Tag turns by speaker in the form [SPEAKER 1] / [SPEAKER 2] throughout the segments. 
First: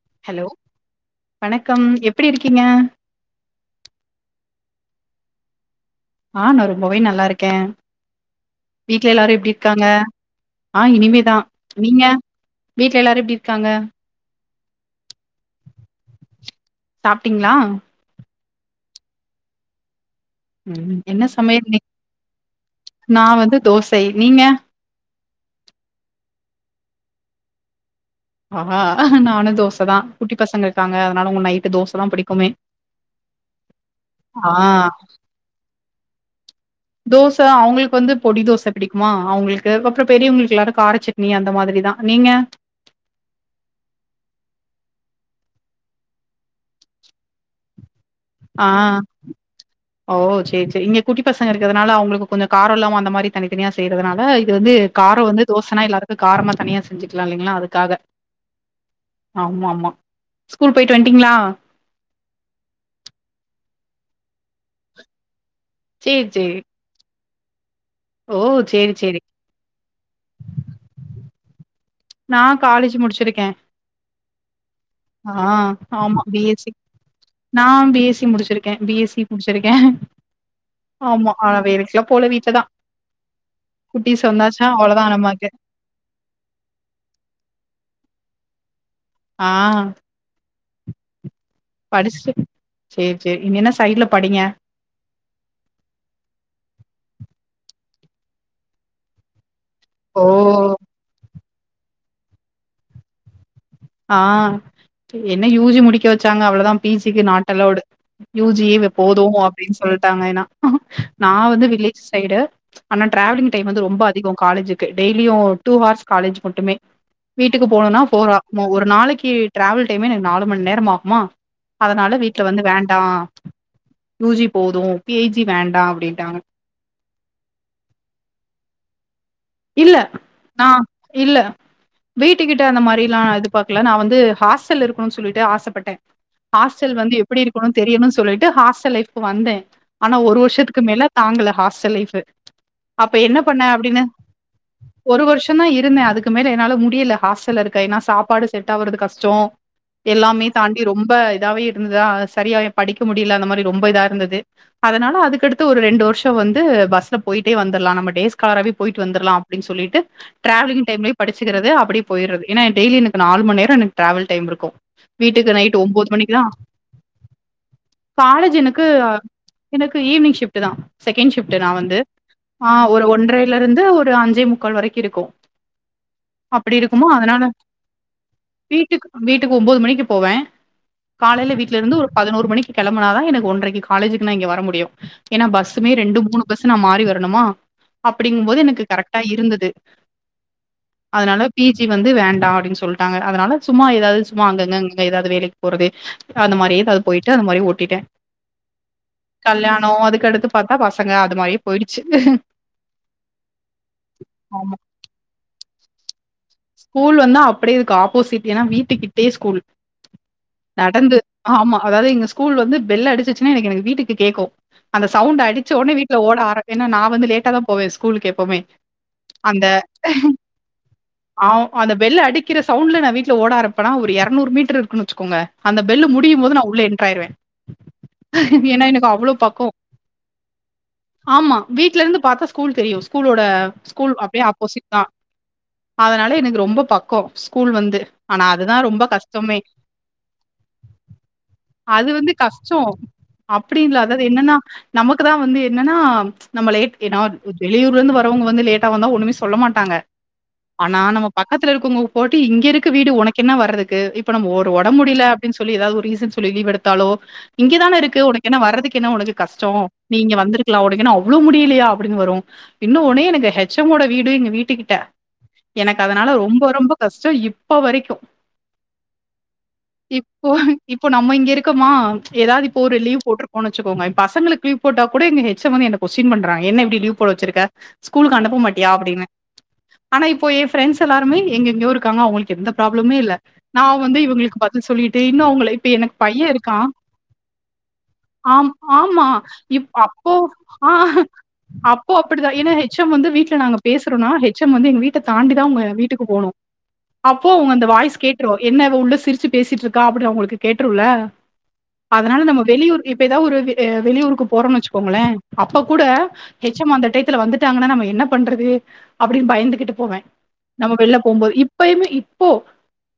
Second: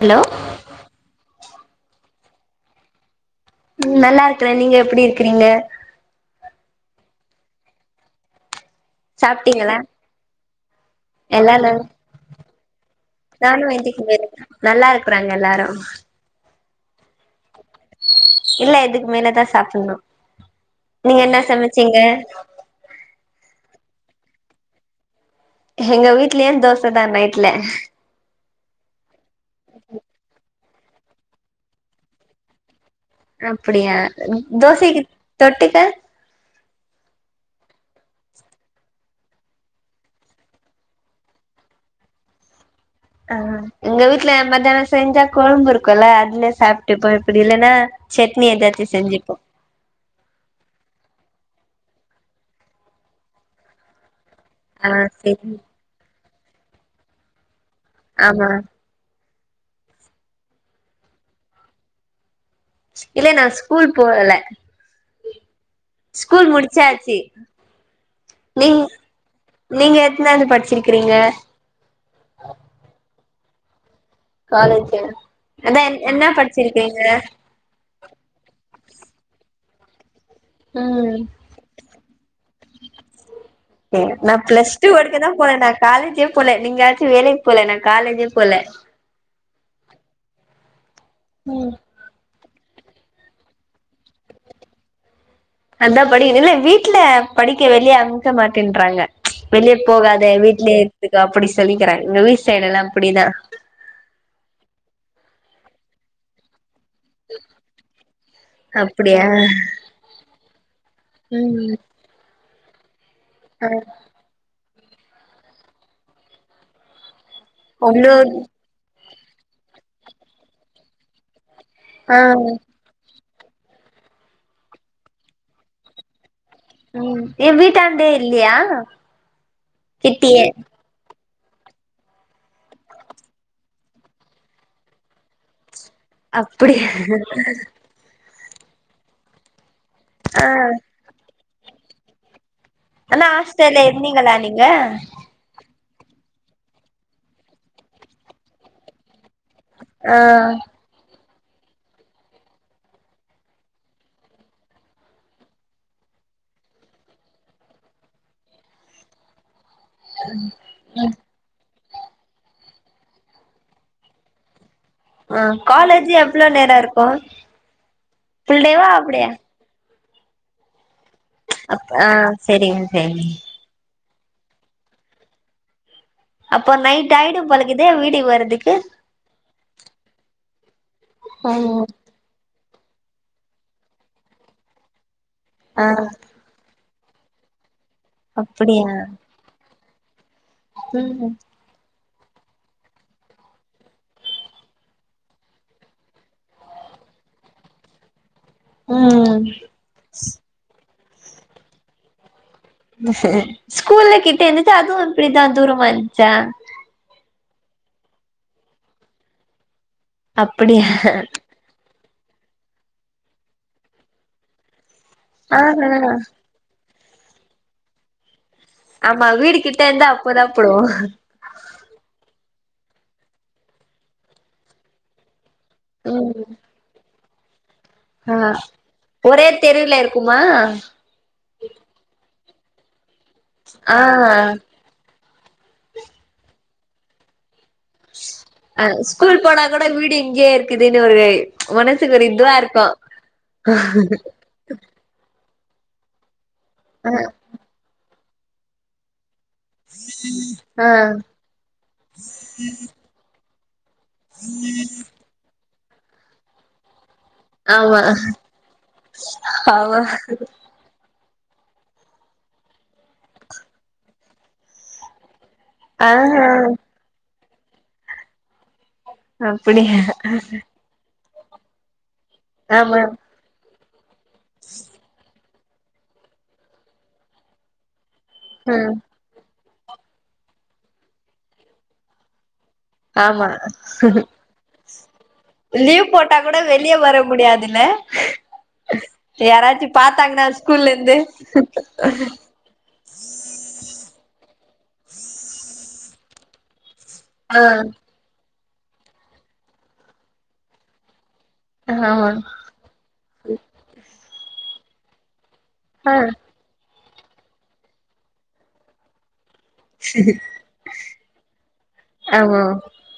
[SPEAKER 1] Hello
[SPEAKER 2] வணக்கம் எப்படி இருக்கீங்க?
[SPEAKER 1] ம் நல்லா இருக்கறே. நீங்க எப்படி இருக்கறீங்க?
[SPEAKER 2] ஆ நா ரொம்பவே நல்லா இருக்கே. வீட்ல எல்லாரு எப்டி
[SPEAKER 1] சாப்ட்டீங்களா?
[SPEAKER 2] இருக்காங்க? ஆ இனிமேதா.
[SPEAKER 1] எல்லாரு நல்
[SPEAKER 2] நீங்க வீட்ல எல்லாரு எப்டி
[SPEAKER 1] நானு
[SPEAKER 2] இருக்காங்க?
[SPEAKER 1] வேண்டிக்கிறே [inaudible] நல்லா இருக்கறாங்க எல்லாரு.
[SPEAKER 2] சாப்ட்டீங்களா?
[SPEAKER 1] இல்ல இதுக்கு மேலதா சாப்படணு.
[SPEAKER 2] ம் என்ன சமையல் இன்னக்? நா வந்து தோ சை நீங்க?
[SPEAKER 1] எங்க வீட்லயு தோசதா நைட்ல.
[SPEAKER 2] ஆஹா ஆஹ நா நானு தோசதா குட்டி பசங்க இரு க்காங்க அதனால அவங்க நைட்டு் தோசதா பிடிக்குமே.
[SPEAKER 1] அப்டியா த்
[SPEAKER 2] ஆ
[SPEAKER 1] தோசைக்கி தொட்டுக்க?
[SPEAKER 2] தோச அவங்களுக்கு வந்து பொடி தோச பிடிக்குமா அவங்களுக்கு அப்றோ பெரியவங்களுக்கு எல்லாரு கார சட்னி அந்த மாதிரிதா. நீங்க?
[SPEAKER 1] ஆ எங்க வீட்ல மத்யான செஞ்ச கொழம்பு இருக்குல்ல அதுலயே சாப்ட்டுப்ப அப்பிடி இல்லன்னா சட்னி
[SPEAKER 2] ஆ
[SPEAKER 1] ஏதாச்சு செஞ்சுப்போ.
[SPEAKER 2] ரி இங்க குட்டி பசங்க இருக்கிறதுனால அவங்களுக்கு கொஞ்ச காரோ இல்லாம அந்த மாரி தனித்தனியா செய்யறதனால இது வந்து
[SPEAKER 1] ஆ
[SPEAKER 2] காரோ வந்து
[SPEAKER 1] செரி
[SPEAKER 2] தோசன்னா எல்லாரு காரமா தனியா செஞ்சுக்கலா இல்லைங்களா அது
[SPEAKER 1] ஆமா
[SPEAKER 2] ஆமா ஆமா. ஸ்கூல் போயிட்டு வன்ட்டீங்களா?
[SPEAKER 1] இல்ல நா ஸ்கூல் போகல.
[SPEAKER 2] சேரி
[SPEAKER 1] ஸ்கூல்
[SPEAKER 2] சேரி
[SPEAKER 1] முடிச்சாச்சு.
[SPEAKER 2] ஓ
[SPEAKER 1] நீ
[SPEAKER 2] சேரி சேரி
[SPEAKER 1] நீங்க எத்தனாவது படிச்சிருக்கிறீங்க?
[SPEAKER 2] நா காலேஜ் முடிச்சிருக்கே.
[SPEAKER 1] காலேஜா
[SPEAKER 2] ஆ
[SPEAKER 1] அதா என்
[SPEAKER 2] ஆமா
[SPEAKER 1] என்ன
[SPEAKER 2] பி எஸ் சி
[SPEAKER 1] படிச்சிருக்கீங்க?
[SPEAKER 2] நா பி எஸ் சி முடிச்சிருக்கே பி எஸ் சி முடிச்சிருக்கே.
[SPEAKER 1] ம்
[SPEAKER 2] ஆமா ஆனா வேலைக்குலா போல வீட்லதா
[SPEAKER 1] ஏங்க
[SPEAKER 2] குட்டீஸ்
[SPEAKER 1] நா
[SPEAKER 2] வந்தாச்சா
[SPEAKER 1] பிளஸ் டூ
[SPEAKER 2] அவ்ளோதா
[SPEAKER 1] வரைக்கிதா
[SPEAKER 2] நமக்கு
[SPEAKER 1] போன நா காலேஜே போல நீங்களாச் சு வேலைக்கி போல நா காலேஜே போல.
[SPEAKER 2] ஆ
[SPEAKER 1] ம்
[SPEAKER 2] படிச்சுட்டு சேரி சேரி இனி என்ன சைட்ல படிங்க.
[SPEAKER 1] அதா படிக்கணு. இல்ல வீட்ல படிக்க வெளிய அனுப்ப மாட்டேன்றாங்க. வெளிய
[SPEAKER 2] ஓ
[SPEAKER 1] போகாத வீட்லயே இருந்துக்க அப்படி சொ சொல்லிக்கிறங்கங்க எங்க வீடு சைடுலாம் அப்படிதான்
[SPEAKER 2] ஆஹ் என்ன யூஜி முடிக்க வச்சாங்க அவ்வளவுதான் பிஜிக்கு நாட்அலோடு யூஜி
[SPEAKER 1] அப்டியா
[SPEAKER 2] போதும் அப்படின்னு சொல்லிட்டாங்க ஏன்னா நான் வந்து
[SPEAKER 1] ம்
[SPEAKER 2] வில்லேஜ் சைடு ஆனா டராவிலங் டைம்
[SPEAKER 1] ஆ
[SPEAKER 2] வந்து ரொம்ப அதிக காலேஜ் டெய்லியும் டூ ஹர்ஸ் காலேஜ் மட்டுமே வீட்டுக்கு போகனும்னா
[SPEAKER 1] ஒன்னு
[SPEAKER 2] போலாம் நாளைக்கு டிராவல் டைமே எனக்கு நாலுமணிநேரம் ஆகுமா
[SPEAKER 1] ஆ
[SPEAKER 2] அதனால வீட்டு்ல வந்து வேண்டாம் யூ ஜி போதும் பி ஜி வேண்டாம் அப்படின்ட்டாங்க
[SPEAKER 1] உம் ஏ வீட்டான்டெ இல்லையா
[SPEAKER 2] இல்ல
[SPEAKER 1] கிட்டியே
[SPEAKER 2] ஆஹ இல்லை வீட்டுக்கிட்ட அந்த மாதிரிலாம் இது பார்க்கல நா வந்து ஹாஸ்டல் இருக்கனும் சொல்லிட்டு ஆசைப்பட்டேன்
[SPEAKER 1] அப்டியா
[SPEAKER 2] ஹாஸ்டல் வந்து எப்படி இருக்கனும் தெரியும்னு சொல்லிட்டு விட்டு ஹாஸ்டல் லைப் வந்தேன் ஆனா ஒரு
[SPEAKER 1] ஆ
[SPEAKER 2] வருஷத்துக்கு மேல தாங்கல ஹாஸ்டல் லைஃப் அப்ப
[SPEAKER 1] ஆனா
[SPEAKER 2] என்ன பண்ணேன்
[SPEAKER 1] ஆஸ்டெல
[SPEAKER 2] அப்டின்னு
[SPEAKER 1] இருந்தீங்களா அன்னைக்கி
[SPEAKER 2] ஒரு வருஷம் தான் இருந்தேன் அதுக்கு மேல என்னால முடியல ஹாஸ்டல் இருக்க ஏன்னா சாப்பாடு செட் ஆறது கஷ்டோம்
[SPEAKER 1] ஆ
[SPEAKER 2] எல்லாமே தாண்டி ரொம்ப வே இருந்ததா சரியாவே படிக்க முடியல அந்த மாதிரி ரொம்ப இதா இருந்தது அதனால அதுக்கடுத்து ஒரு ரெண்டு வருஷம் வந்து பஸ்ல போய்ட்டே வந்தர்லா நம்ம டேஸ்காலர் லாம் சொல்லிட்டு டிராவலிங் டைம்லயே படிச்சக்கிறது அப்படினு போயரது ஏன்ன டெயலி எனக்கு நாலுமணி நேரம் எனக்கு டிராவல் டைம் இருக்கு
[SPEAKER 1] ஆஹ் காலேஜ் எவ்வளோ நேரம் இருக்கும் புல்டேவா ஆப்டேவா
[SPEAKER 2] ஈவின்ங் சிப்ட் தான் செக்கண்ட் சிப்ட் நான் வந்து
[SPEAKER 1] ஆ
[SPEAKER 2] ஆ
[SPEAKER 1] செரிங்க
[SPEAKER 2] ஒரு
[SPEAKER 1] செரிங்க
[SPEAKER 2] ஒன்றரைல இருந்து ஒரு அஞ்சே முக்காள் வரைக்கு இருக்கும்
[SPEAKER 1] அப்போ
[SPEAKER 2] அப்டி இருக்குமா
[SPEAKER 1] நைட்
[SPEAKER 2] அதனால
[SPEAKER 1] ஆயிடும் போலக்குதே வீட்டுக்கு வரதுக்கு
[SPEAKER 2] ஒன்பது மணிக்கு போவேன் காலையில வீட்டுல
[SPEAKER 1] ம்
[SPEAKER 2] இருந்து ஒரு பதினோரு மணிக்கு கிளம்பனாதான் எனக்கு ஒன்றைக்கு காலேஜுக்கு நா இங்க வர முடியும் ஏன்ன
[SPEAKER 1] ஆ
[SPEAKER 2] பஸ்சுமே ரெண்டு மூணு பஸ் நா மாறி வரனும் ணுமா அப்படிங்கும் போது எனக்கு
[SPEAKER 1] அப்டியா
[SPEAKER 2] கரெக்டா இருந்தது.
[SPEAKER 1] ம்
[SPEAKER 2] அதனால பி ஜி வந்து வேண்டா அப்டின்னு சொல்ட்டாங்க. அதனால சும்மா ஏதாவது சும்மா அங்கங்க இங்க ஏதாவது வேலைக்கு போறது அந்த மாரி ஏதாவது போயிட்டு அந்த மாரி ஓட்டிட்டே.
[SPEAKER 1] ம்
[SPEAKER 2] கல்யாணோ அதுக்கடுத்து பாத்தா பச ங்க அது மாரியே போயிடுச்சு.
[SPEAKER 1] [inaudible] ஸ்கூல்லா கிட்ட
[SPEAKER 2] ஆமா
[SPEAKER 1] இருந்துச்சா அதுவு இப்டிதா தூரமா இரு ந்துச்சா?
[SPEAKER 2] ஸ்கூல் வந்து அப்டியே இதுக்கு ஆப்போசிட். ஏன்னா வீட்டுக்கிட்டயே ஸ்கூல்.
[SPEAKER 1] அப்டியா
[SPEAKER 2] நடந்து ஆமா அதாவது எங்க ஸ்கூல் வந்து பெல் அடிச்சுச்சுன்னா எனக்கு எனக்கு வீட்டுக்கு கேக்கு. அந்த சவுண்ட்
[SPEAKER 1] ஆ
[SPEAKER 2] அடிச்ச
[SPEAKER 1] ஆ
[SPEAKER 2] ஒடனே வீட்ல ஓட ஆரம் ஏன்னா நா வந்து லேட்டாதா போவே ஸ்கூலுக்கு எப்போமே.
[SPEAKER 1] ஆமா வீடு கிட்ட இருந்தா அப்டிதா போடுவோ
[SPEAKER 2] ஆ அந்த பெல்லு அடிக்கிற சவுண்ட்ல நா வீட்ல ஓட ஆரம்பிப்பனா ஒரு எரநூறு மீட்டர் இருக்குன்னு வச்சுக்கோங்க. அந்த பெல்லு முடியும்
[SPEAKER 1] ம்
[SPEAKER 2] போது நா உள்ள என்ட்ராயிருவே.
[SPEAKER 1] ஆ
[SPEAKER 2] ஏன்னா எனக்கு அவ்ளோ
[SPEAKER 1] ஒரே
[SPEAKER 2] பக்கோ.
[SPEAKER 1] தெருவுல இருக்குமா
[SPEAKER 2] ஆமா வீட்ல இருந்து பாத்தா ஸ் கூல் தெரியு. ஸ் கூலோட
[SPEAKER 1] ஆ
[SPEAKER 2] ஸ்கூல் அப்டியே ஆப்போசிட்தா. அதனால எனக்கு ரொம்ப பக்கோ ஸ் கூல் வந்து ஆனா அதுதா
[SPEAKER 1] அ
[SPEAKER 2] ரொம்ப
[SPEAKER 1] ஸ்கூல்
[SPEAKER 2] கஷ்டமே
[SPEAKER 1] போனா கூட வீடு இங்கயே இருக்குதுன்னு ஒரு
[SPEAKER 2] அது
[SPEAKER 1] மனசுக்கு ஒரு
[SPEAKER 2] வந்து
[SPEAKER 1] இதுவா
[SPEAKER 2] கஷ்டோ
[SPEAKER 1] இருக்கு
[SPEAKER 2] அப்டி இல்ல அதாது என்னன்னா நமக்குதா வந்து என்னன்னா நம்ம லேட் எ
[SPEAKER 1] ஆ
[SPEAKER 2] நா இது வெளியூர்ல இருந்து வர வங்க வந்து லேட்டா வந்தா ஒண்ணுமே சொ ல்ல மாட்டாங்க
[SPEAKER 1] ஆ
[SPEAKER 2] ஆனா நம்ம பக்கத்துல இருக்கவங்க போட்டு இங்க இருக்கு வீடு உனக் கென்ன வர்றது க்கு இப்ப நம்ம ஒரு ஒடம்பு முடியல அப்டின்னு சொ ல்லி ஏதாவது ஒரு ரீசன் சொல்லி லீவ் எடுத்தாலோ இங்கதான
[SPEAKER 1] ஆமா
[SPEAKER 2] இருக்கு உனக்கு என்ன வர்றதுக்கு என்ன உனக்கு கஷ்டோ?
[SPEAKER 1] ஆமா
[SPEAKER 2] நீ இங்க வந்திருக்கலா உனக்கு என்ன அவ் ளோ முடியலையா அப்டின்னு வரு. இன்னொன்னு எனக்கு ஹெச் எம் ஓட வீடு எங்க வீட்டு கிட்ட எனக்கு அதனால
[SPEAKER 1] ஆஹா
[SPEAKER 2] ரொம்ப ரொம்ப கஷ்டோ இப் ப்ப வரைக்கு
[SPEAKER 1] அப்படியா
[SPEAKER 2] இப்ப நம்ம இங்க இருக்கமா ஏதாவது இப்ப ஒரு
[SPEAKER 1] ஆமா
[SPEAKER 2] லீவ் போட்ரு போன சு போங்க பசங்களுக் லீவ் போட்ட கூடங்க ஸ் வந்து என்னை கொஸ்டின் பண்றாங் என்ன இப்டி லீவ் போட வச்சிருக்க ஸ்கூலுக்கு அனுப்ப மாட்டியா
[SPEAKER 1] ம்
[SPEAKER 2] அப்டின்னு ஆனா இப்போ எ ஃரெண்ட்ஸ் எல்லாருமே எங்க எங்கயோ இருக்காங்க அவுங்களுக்கு எந்த ப்ராப்ளமே இல்ல
[SPEAKER 1] ஆமா
[SPEAKER 2] நா வந்து இவங்களுக்கு பதில் சொல்லிட் இன்னும் உங்க இப்ப
[SPEAKER 1] லீவ்
[SPEAKER 2] எனக்கு
[SPEAKER 1] போட்டா
[SPEAKER 2] பையன்
[SPEAKER 1] கூட
[SPEAKER 2] இருக்கான்
[SPEAKER 1] வெளிய வர முடியாதுல்ல
[SPEAKER 2] ஆ ஆமா
[SPEAKER 1] யாராச்சு
[SPEAKER 2] இப் அப்போ
[SPEAKER 1] பாத்தாங்கன்னா ஸ்கூல்ல இருந்து
[SPEAKER 2] அப்போ அப்டிதான் ஏன்னா ஹெச்சம் வந்து வீட்டுல நாங்க பேசறோனா ஹெச்சம் வந்த வீட்ட தாண்டிதான் உங்க வீட்டுக்கு போனு அப்போ
[SPEAKER 1] ஆ
[SPEAKER 2] உங்க அந்த வாய்ஸ் கேட்ரு என்னவ உள்ள சிரிச்சு பேசிட்டுருக்கா அப்டினு அவங்களுக் கேட்றுல
[SPEAKER 1] ஆமா
[SPEAKER 2] அதனால நம்ம வெளியூர் இப்ப ஏதாவது ஒரு வெளியூருக்கு போறோன் வச் பொங்கலே அப்ப கூட
[SPEAKER 1] ஆ
[SPEAKER 2] ஹெச்சமந்த ட்யத்துல வந்துட்டாங்கன்னா நம்ம என்ன பண்றது அப்டின் பயந்து போவே நம்ம வெளில போகும்போது இப்பயுமே இப்போ
[SPEAKER 1] ஆமா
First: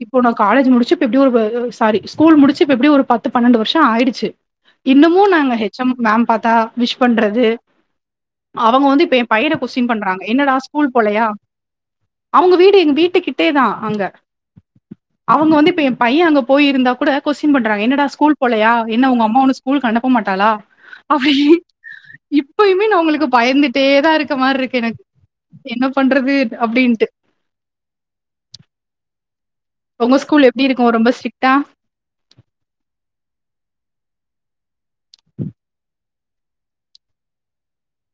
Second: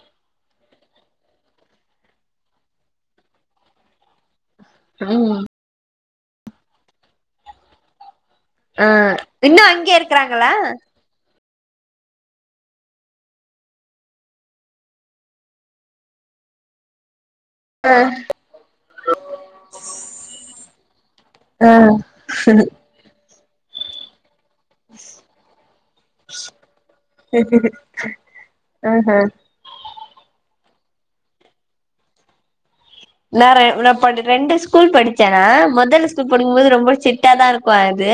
[SPEAKER 2] இப்போனா காலேஜ் முடிச்சு இப்ப எப்டி ஒரு சாரி ஸ்கூல் முடிச்சு இப்ப எப்டியு ஒரு பத்து பன்னெண்டு வருஷம் ஆயிடுச்சு இன்னமு
[SPEAKER 1] ம்
[SPEAKER 2] நாங்க ஹெச்சம் மேம் பாத்தா விஷ் பண்றது
[SPEAKER 1] ஆ
[SPEAKER 2] அவங்க வந்து இப்ப எ பையன
[SPEAKER 1] இன்னு
[SPEAKER 2] கொஸ்டின்
[SPEAKER 1] அங்கயே
[SPEAKER 2] பண்றாங்க
[SPEAKER 1] இருக்கறாங்களா
[SPEAKER 2] என்னடா ஸ்கூல் போலையா அவங்க வீடு எங்க வீட்டுக்கிட்டே தான் அங்க அவங்க வந்து இப்ப எ பையன் அங்க போயிருந்தா கூட கொஸ்டின் பண்றாங்க
[SPEAKER 1] ஆ
[SPEAKER 2] என்னடா ஸ்கூல் போலா என்ன உங்க அம்மா ஸ்கூல் அனுப்ப மாட்டாலா அப்டி
[SPEAKER 1] ஆ
[SPEAKER 2] இப்பயுமே உங்களுக்கு பயந்துட்டே தான் இருக் மாரி இருக்கெனக் என்ன பண்றது அப்டின்ட்டு.
[SPEAKER 1] ஆ ஹா அ
[SPEAKER 2] உங்க ஸ்கூல் எப்டி இருக்கும் ரொம்ப ஸ்ட்ரிட்டா
[SPEAKER 1] நா நா ரெண்டு ஸ்கூல் படிச்சேன்னா முதல் ஸ்கூல் படிக்கும்போது ரொம்ப ஸ்டிட்டா தான் இருக்கு அது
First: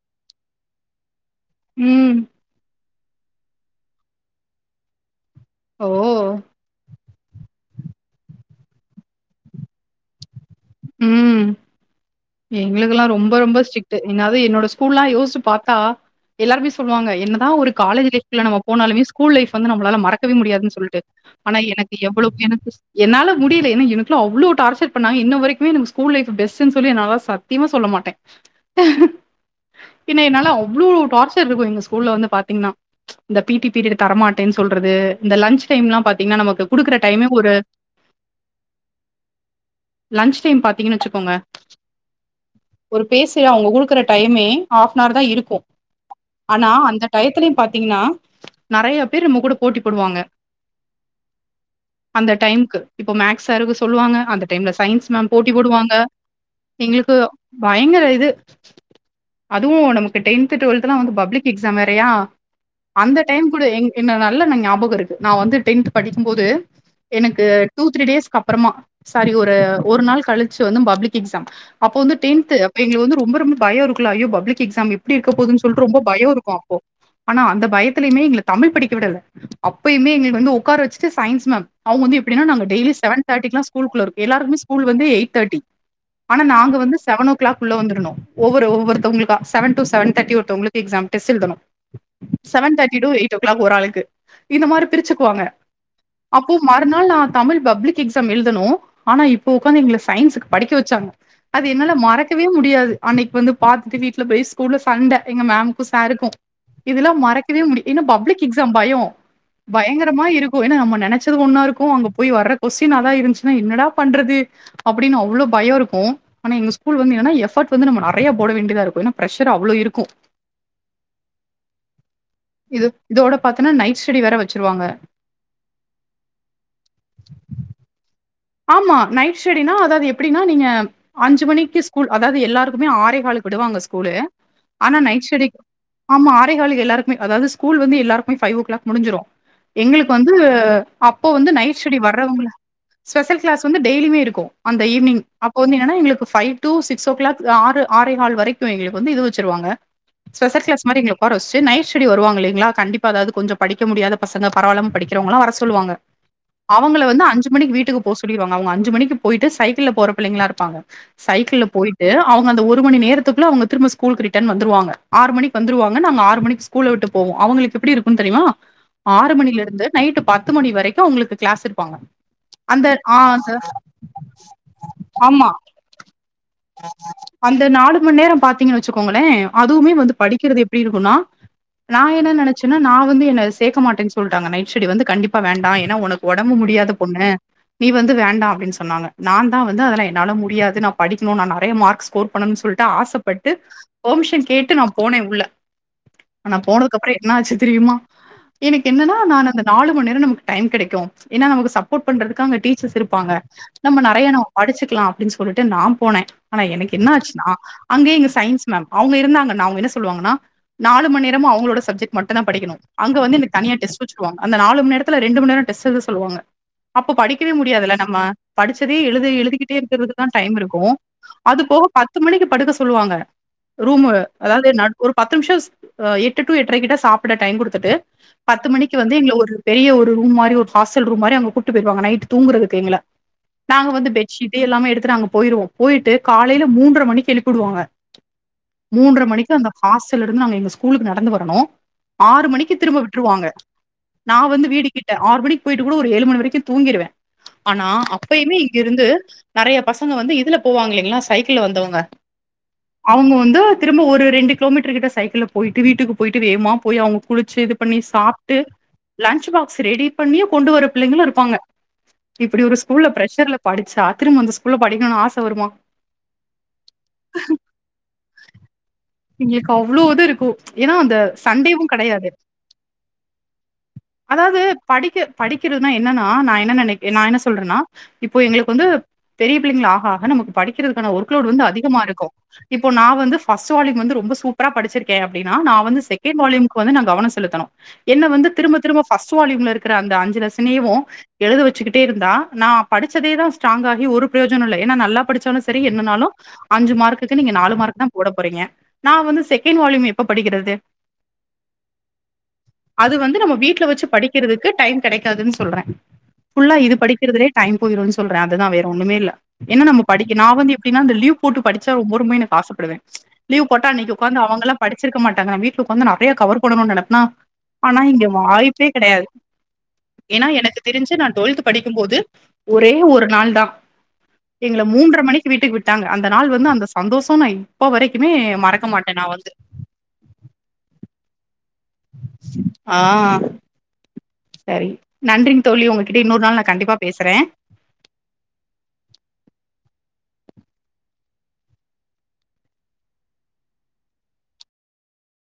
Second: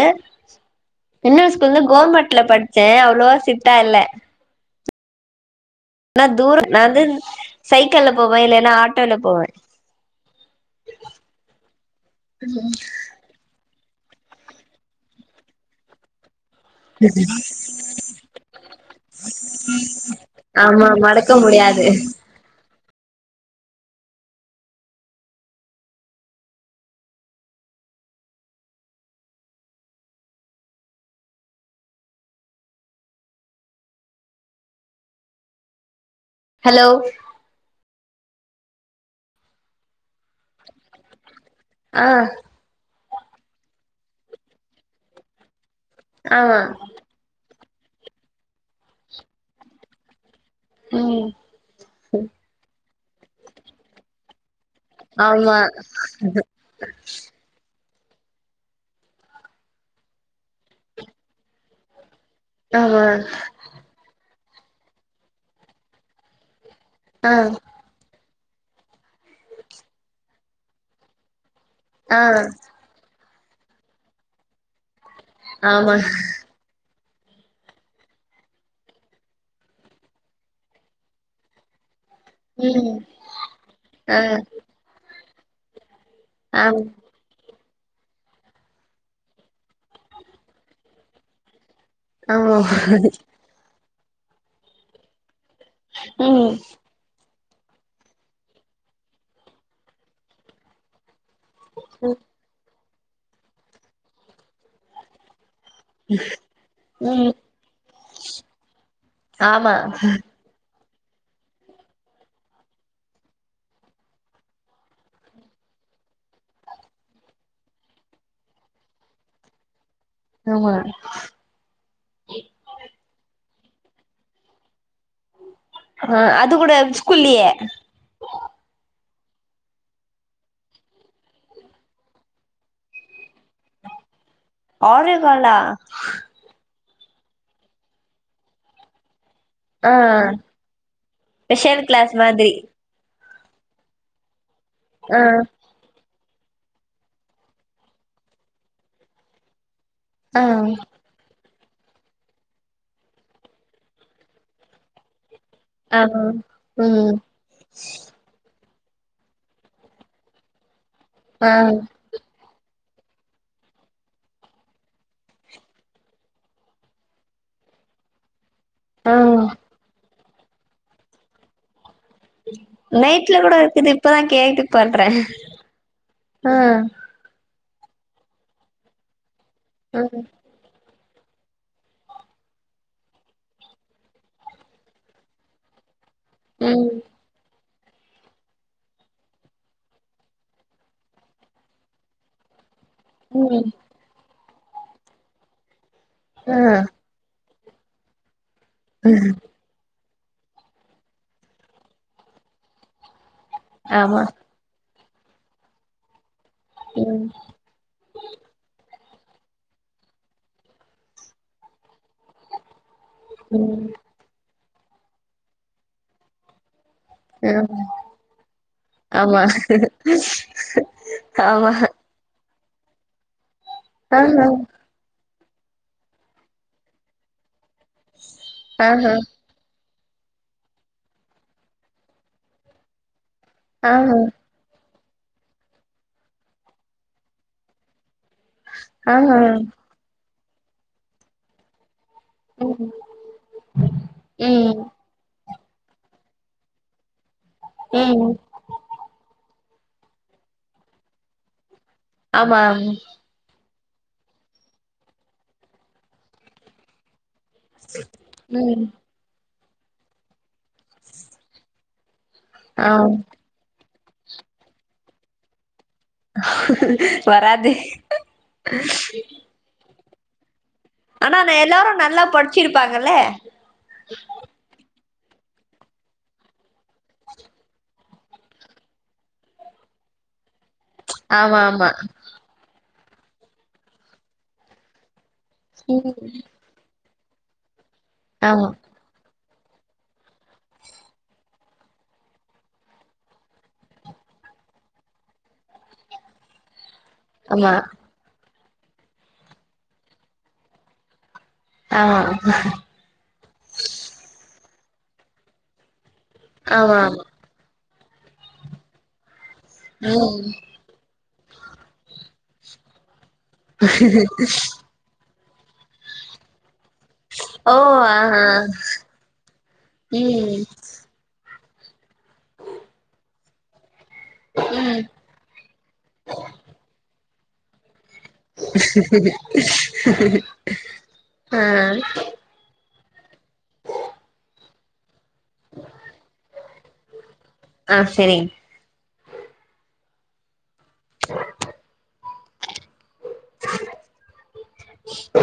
[SPEAKER 1] இன்னோ ஸ்கூல
[SPEAKER 2] ம்.
[SPEAKER 1] கொவர்மெண்ட்ல படிச் சே அவ்ளோவா ஸ்டிட்டா இல்ல
[SPEAKER 2] ஓ!
[SPEAKER 1] ஆனா தூர நது சைக்கிள போவே இல்லன்னா ஆட்டோல போவே
[SPEAKER 2] உம் எங்களுக்ல்லா ரொம்ப ரொம்ப ஸ்டிக் ட் என்னாது என்னோட ஸ்கூல்லாம் யோசிச்சு பாத்தா எல்லாருமே சொல்வாங்க என்னதா ஒரு காலேஜ் லைஃப்ல நம்ம போனாலுமே ஸ்கூல் லைஃப் வந்து நம்மளால மறக்கவே முடியாதுன்னு
[SPEAKER 1] ஆமா
[SPEAKER 2] சொல்ட்டு
[SPEAKER 1] மறக்க
[SPEAKER 2] ஆனா
[SPEAKER 1] முடியாது
[SPEAKER 2] எனக்கு எவ்வளோ எனக்கு என்னால முடில எனா எனக்குலா அவ்ளோ டார்ச்சர் பண்ணாங்க இன்னுவரைக் எப்பவுமே ஸ்கூல் லைஃப் பெஸ்ட்னு சொல்லி என்னாலா சத்தியமா சொல்ல மாட்டே பின்னன்ன அவ்ளோ டார்ச்சர் இருக்கே எங்க ஸ்கூல வந்து பாத்திங்கனா இந்த பீடீ பீரியட் தரமாட்டேனு சொல்றது இந்த லன்ச் டைம்லா பாத் இங்க நமக்கு
[SPEAKER 1] ஹலோ
[SPEAKER 2] குடுக்குற டைமே ஒரு லஞ்ச் டைம் பாத்தீங்கன்னு வச்சுக்கோங்க
[SPEAKER 1] அ
[SPEAKER 2] ஒரு பேசிய அவங்க குடுக்குற டைமே ஹாஃப்னார் தா இருக்கு
[SPEAKER 1] ஆமா
[SPEAKER 2] ஆனா அந்த டயத்துல பாத்தீங்கன்னா நறைய பேர் நம்ம கூட போட்டி போடுவாங்க
[SPEAKER 1] ம்
[SPEAKER 2] அந்த டைம்க்கு இப்ப மேக்ஸாருக்கு சொல்லுவாங்க அந்த டைம்ல சயின்ஸ் மேம் போட்டி
[SPEAKER 1] ஆமா
[SPEAKER 2] போடுவாங்க. எங்களுக்கு பயங்கர இது அதுவு நமக்கு டென்த் டுவல்து லா பப்ளிக் எக்ஸாம் வேறையா
[SPEAKER 1] ஆமா
[SPEAKER 2] அந்த டைம் கூட எங் என்னன்னா நல்ல ந ஞாபகம் இருக்கு நா வந்து டென்த் படிக்கும்போது
[SPEAKER 1] ஆ
[SPEAKER 2] எனக்கு டூ த்ரீ டேஸ் அப்றமா சாரி ஒரு ஒரு நாள் கழிச்சு வந்து பப்ளிக் எக்ஸாம் அப்ப வந்து
[SPEAKER 1] ஆ
[SPEAKER 2] டென்த் அப் எங்களுக்கு வந்து ரொம்ப ரொம்ப பயோ இருக்குல ஐயோ பப்லிக் எக்ஸாமு எப்டி இருக்க போகுதுன்னு சொல்ட்டு
[SPEAKER 1] ஆமா
[SPEAKER 2] ரொம்ப பய இருக்கு அப்போ ஆனா அந்த பயத்திலயுமே எங்கள தமிழ் படிக்க விடல அப்பயுமே எங்களுக்கு வந்து உக்கார வச்சிட்டு சயின்ஸ் மேம் அவங்க வந்து எப்டினா நாங்க
[SPEAKER 1] ம்
[SPEAKER 2] டெய்லி செவன் தேர்டிகுலா ஸ்கூல்குள்ள இரு
[SPEAKER 1] ஆ
[SPEAKER 2] எல்லாருகுமே ஸ்கூல் வந்து எயிட் தேட்டி ஆனா நாங்க
[SPEAKER 1] ஆம்
[SPEAKER 2] வந்து செவன் ஓ க்ளாக் உள்ள வந்துரனும் ஒவ்வொருத்தவங்களுக்கா சவன் டு சவன் தேட்டி ஒருத்தவங்களுக் எக்ஸாம் டெஸ்ட்டெழுதணு
[SPEAKER 1] ஆமா
[SPEAKER 2] seven thirty to eight o'clock ஒரு ஆளுக்கு இந்த மாரி பிரிச்சுக்குவாங்க
[SPEAKER 1] ம்
[SPEAKER 2] அப்போ மறுநாள் நா தமிழ் பப்ளிக் எக்ஸாம் எழுதனு ஆனா இப்ப உக்காந் எங்ள சயின்ஸுக்கு படிக்க வச்சாங்க அது என்னால மறக்கவே முடியாது. அன்னைக்கி வந்து பாத்துட்டு வீட்ல போய் ஸ்கூல்ல சண்ட எங்க மேம் க்கு சாருக்கு இதெல்லா
[SPEAKER 1] ம்
[SPEAKER 2] மறக்கவே முடி ஏன்னா பப்ளிக் எக்ஸாம் பயோ
[SPEAKER 1] ஆமா
[SPEAKER 2] பயங்கரமா இருக்கு ஏன்னா நம்ம நெ னச்சது ஒன்னா இருக்கு அங்க போய் வர்ற கொஸ்டின் அதா இருந்துச்சுன்னா என்னடா பண்றது அப்டின்னு அவ்ளோ பயோ இருக்கு. ஆனா எங்க ஸ்கூல் வந்து என்னன்னா எஃபோர்ட் வந்து நம்ம நெறைய போட வேண்டியதா இருக்கு. ஏன்னா ப்ரஷர் அவ்ளோ இருக்கு
[SPEAKER 1] ஆமா.
[SPEAKER 2] இது இதோட பாத்தன்னா நைட் ஸ்டடி வேற வச்சிருவாங்க.
[SPEAKER 1] ஆ அது கூட ஸ்கூல்லயே
[SPEAKER 2] ஆமா நைட் ஸ்டடினா அதாவது எப்டின்னா நீங்க அஞ்சு மணிக்கு ஸ்கூல் அதாவது எல்லாருக்குமே ஆறே காலுக் விடுவாங்க ஸ்கூலு ஆனா நைட் ஸ்டடிக்
[SPEAKER 1] ஆரகாலா
[SPEAKER 2] ஆமா ஆறே காலு எல்லாரு மே அதாது ஸ்கூல் வந்து எல்லாருக்குமே ஃபைவ் ஓ கிளாக் முடிஞ்சிரு.
[SPEAKER 1] ஆ
[SPEAKER 2] எங்களுக்கு வந்து அப்போ வந்து நைட்
[SPEAKER 1] ஸ்பெஷல்
[SPEAKER 2] ஸ்டெடி
[SPEAKER 1] கிளாஸ்
[SPEAKER 2] வர்றவங்கள
[SPEAKER 1] மாதிரி
[SPEAKER 2] ஸ்பெஷல் கிளாஸ் வந்து டெய்லியுமே இருக்கு அந்த
[SPEAKER 1] ஆ
[SPEAKER 2] ஈவினிங் அப்ப வந்து என்னன்னா எங்களுக்கு five to six o'clock ஆ ஆறு ஆறே ஹால் வரைக்கு எங்களுக்கு வந்து இது வச்சுருவாங்க.
[SPEAKER 1] ஆ
[SPEAKER 2] ஸ்பெஷல் கிளாஸ் மாரி எங்கள உக்கார வச் சு நைட் ஸ்டடி வருவாங்க இல்லைங்களா கண்டிப்பா அதாவது கொஞ்ச படிக்க முடியாத பசங்க பரவால்லாம படிக்கறவங்கள வர சொல்லுவாங்க
[SPEAKER 1] ஆமா
[SPEAKER 2] அவங்கள
[SPEAKER 1] ம்
[SPEAKER 2] வந்து அஞ்சு மணிக்கு வீட் சொல்லிருவாங்க அவங்க அஞ்சு மணிக்கு போயிட்டு சைக்கிள்ல போற பிள்ளைங்களா இருப்பாங்க.
[SPEAKER 1] ஆ
[SPEAKER 2] சைக்கிள்ல போயிட்டு அவங்க அந்த ஒ ரு மணி நேரத்துக்குள்ள அவங்க திரும்ப ஸ்கூலுக்கு ரிட்டர்ன் வந்துருவாங்க. ஆறு மணிக்கி வந்துருவாங்க நாங்க ஆறு மணிக்கி ஸ்கூல விட்டு போவோ. அவங்களுக்கு எப்டி இருக்குன்னு தெரியுமா?
[SPEAKER 1] ஆ
[SPEAKER 2] ஆறு மணில இருந்து நைட்டு பத்து மணி வரைக்கு அவங்களுக்கு கிளாஸ் எடுப்பாங்க.
[SPEAKER 1] நைட்ல கூட இருக்கது இப்பதா கேட்டுப்பட்றே
[SPEAKER 2] ஆமா.
[SPEAKER 1] ஆ
[SPEAKER 2] அந்த நாலு மணி நேரோ பாத்தீங்கன்னு வச்சுக்கோங்களே அதுவுமே வந்து படிக்கிறது எப் டி இருக்குன்னா நா என்ன நெனைச்சேன்னா நா வந்து என்ன சேக்க மாட்டேன்னு சொல்றாங்க நைட் ஸ்டடி வந்து கண்டிப்பா வேண்டா ஏன்னா உனக் ஒடம்பு
[SPEAKER 1] ம்
[SPEAKER 2] முடியாத
[SPEAKER 1] ம்
[SPEAKER 2] பொண்ணு நீ வந்து வேண்டா அப்டின்னு சொன்னாங்க. நான்தா வந்து அதல்லா என்னால முடியாது நா படிக்கணு நா நெறைய மார்க்ஸ் ஸ்கோர் பண்ணனுன் சொல் ட்டு ஆசப்பட்டு
[SPEAKER 1] ம்
[SPEAKER 2] பர்மிஷன் கேட் டு நா போனே உள்ள. ஆனா
[SPEAKER 1] ஆ
[SPEAKER 2] போனதுக்கு அப்றோ என்னாச்சு தெரியுமா? எனக்கு என்னனா நானு அந்த நாலு நேரம் நமக்கு டைம் கெடைக்கு ஏன்னா நமக்கு சப்போர்ட் பண்றதுக்கங்க டீச்சர்ஸ் இருப்பாங்க நம்ம
[SPEAKER 1] ஆமா
[SPEAKER 2] நறையனு படிச்சுக்கலா அப்டின்னு சொல்ட்டு நா போனே ஆனா எனக்கு என்ன
[SPEAKER 1] ம்
[SPEAKER 2] ஆச்சுனா அங்கே எங்க சயின்ஸ் மேம் அவங்க இருந்தாங்கனா அவங்க என்ன சொல்லுவாங்கனா நாலு மந்நேரமு அவங்களோட சப்ஜெக்ட் மட்டு தா படிக்கணு அங்க வந்துஎனக்தனியா
[SPEAKER 1] ம்
[SPEAKER 2] டெஸ்ட் வச்சுருவங்க அந்த நால மணேரத்துல ரெண்டுமண்நேரோ டெஸ்ட் எழுத சொல்வாங்க அப்போ படிக்கவே முடியாதுல்ல நம்ம படிச்சதே எழு
[SPEAKER 1] ஆமா
[SPEAKER 2] எழுதிக்கிட்டே இருக்கிறது தா டைம் இருக்கும் அது
[SPEAKER 1] ஆமா
[SPEAKER 2] போக பத்து மணிக்கு படுக்க சொல்லுவாங்க ரூமு
[SPEAKER 1] ஆஹா
[SPEAKER 2] அதாவது நடு ஒரு பத்து நிமிஷ அஹ் எட்டு டு எட்ரைகிட்ட சாப்பிட டைம் குடுப் துட்டு பத்து மணிக்கு
[SPEAKER 1] ஆஹா
[SPEAKER 2] வந்து எங்கள ஒரு பெரிய ஒரு ரூம் மாரி ஒரு ஹாஸ்ட்டல் ரூம் மாரி அங்க கூட் விட்டு போயிடுவாங்க நைட் தூங்குறக்கு எங்கள நாங்க வந்து
[SPEAKER 1] ஆஹா
[SPEAKER 2] பெட்ஷீட்டு எல்லாமே எடுத்து நாங்க போயிருவோ போயிட்டு காலைல மூன்றர மணிக்கு எழுப்பிடுவாங்க மூன்ற
[SPEAKER 1] ஆஹா
[SPEAKER 2] மணிக்கு அந்த ஹாஸ்ட்டல் ந்து நாங்க எங்க ஸ்கூலுக்கு நடந்து வரனு ஆறு மணிக்கு
[SPEAKER 1] ம்
[SPEAKER 2] திரும்ப விட்டுருவாங்க நா வந்து
[SPEAKER 1] ம்
[SPEAKER 2] வீடு கிட்ட ஆறு மணிக் போய்ட்டு கூட ஒரு ஏழு மணி வரைக்கு தூங்கிடுவே ஆனா
[SPEAKER 1] ம்
[SPEAKER 2] அப்பயுமே இங்க இருந்து நறைய பசங்க வந்து இதுல போவாங்கல்லிங்ளா சைக்கிள வந்தவங்க
[SPEAKER 1] ஆமா
[SPEAKER 2] அவுங்க வந்து திரும்ப ஒரு ரெண்டு கிலோமீட்டர் கிட்ட சைக்கிள போயிட்டு வீட்டுக்கு போயிட்டு வேவுமா போய் அவங்க குளிச்சு இது பண்ணி சாப்ட்டு
[SPEAKER 1] ம்
[SPEAKER 2] லன்ச் பாக் செரி ரெடி பண்ணி கொண்டு வர பிள்ளங்களு இருப்பாங்க இப்டி ஒரு ஸ்கூல்ல
[SPEAKER 1] ஆம்
[SPEAKER 2] ப்ரெஷர்ல படிச்சா திரும்ப அந்த ஸ்கூல்ல படிக்கணு ஆச வருமா
[SPEAKER 1] வராது [inaudible]
[SPEAKER 2] முலுவது இருக்கு
[SPEAKER 1] ஆனா நா எல்லாரு நல்லா படிச்சிருப்பாங்கல
[SPEAKER 2] அதாவது படி படிக் படிக்கிறதுதா என்னன்னா நா என்ன நெனைக் எ நா என்ன சொல்றனா இப்போ எங்களுக்கு வந்து பெரிய பிள்ளைங்கள் ஆக ஆக நமக்கு படிக்கிறதுக்கான ஒர்க்லோடு
[SPEAKER 1] ஆமா
[SPEAKER 2] வந்து
[SPEAKER 1] ஆமா
[SPEAKER 2] அதிகமா இருக்கு இப் இப்ப நா வந்து ஃபர்ஸ்ட் வால்யும் வந்து ரொம்ப சூப்பரா படிச்சிருக்கே அப்டினா நா வந்து
[SPEAKER 1] ம்
[SPEAKER 2] செகண்ட் வால்யூம்க்கு வந்து நா கவன செலுத்தணு என்ன வந்து
[SPEAKER 1] ஆமா
[SPEAKER 2] திரும ஃபர்ஸ்ட் வால்யூம்ல இருக்குற அந்த அஞ்சு லெசனயும் எழுத வச்சுக்கிட்டே இருந்தா நா படிச்சதேதா ஸ்டராங் ஆகி ஒரு பிரயோஜன இல்ல எனா நல்லா படிச்சாலு செரி என்னாலு அஞ்சு மார்க் இதுக்கு நீங்க
[SPEAKER 1] ஆமா
[SPEAKER 2] நாலு மார்க் தா போட போறீங்க நா வந்து செகண்ட் வால்யூம் எப்ப படிக்கிறது
[SPEAKER 1] ஆ
[SPEAKER 2] அது வந்து நம்ம வீட்ல வச்சு படிக்கிறதுக்கு டைம் கிடைக்காதுனு சொல்றே ஃபுல்லா இது
[SPEAKER 1] ஆமா
[SPEAKER 2] படிக்கறதுலே டைம் போயிரு சொல்ற அது தா வேற ஒன்னுமே இல்ல என்ன நம்ம படிக்க
[SPEAKER 1] ம்
[SPEAKER 2] நா வந்து எப்டின்னா இந்த லியூ கூட்டு படிச்சா ரொம்பொருமைனு ஆசப்படுவே லீ்வு போட்டா அன்னிக்கு உட்காந்து அவுங்கல்லா படிச்சிருக்க மாட் ங்க நா வீட்ல உக்காந்து நெறைய கவர் போணும்னு நெனப்னா
[SPEAKER 1] ஓ
[SPEAKER 2] ஆனா இங்க
[SPEAKER 1] ஆஹா
[SPEAKER 2] வாய்ப் [unintelligible] கெடையாது ஏனா
[SPEAKER 1] ம்
[SPEAKER 2] எனக்கு தெரிஞ்சு நா டுவெல்த் படிக்கும்போது ஒரே ஒரு நாள் தா எங்கள
[SPEAKER 1] ம்
[SPEAKER 2] மூன்ற மணிக்கு வீட்டுக்கு விட்டாங்க அந்த நாள் வந்து அந்த சந்தோஷ் ஆமா இப்பவரைக்
[SPEAKER 1] [inaudible]
[SPEAKER 2] [inaudible] ஆ சரி நன்றிங்க தோழி உங்ககிட்ட இன்னொரு நாள் நா கண்டிப்பா பேசுறே
[SPEAKER 1] ஆ சரிங் அன் இன்டஜிபல் [unintelligible]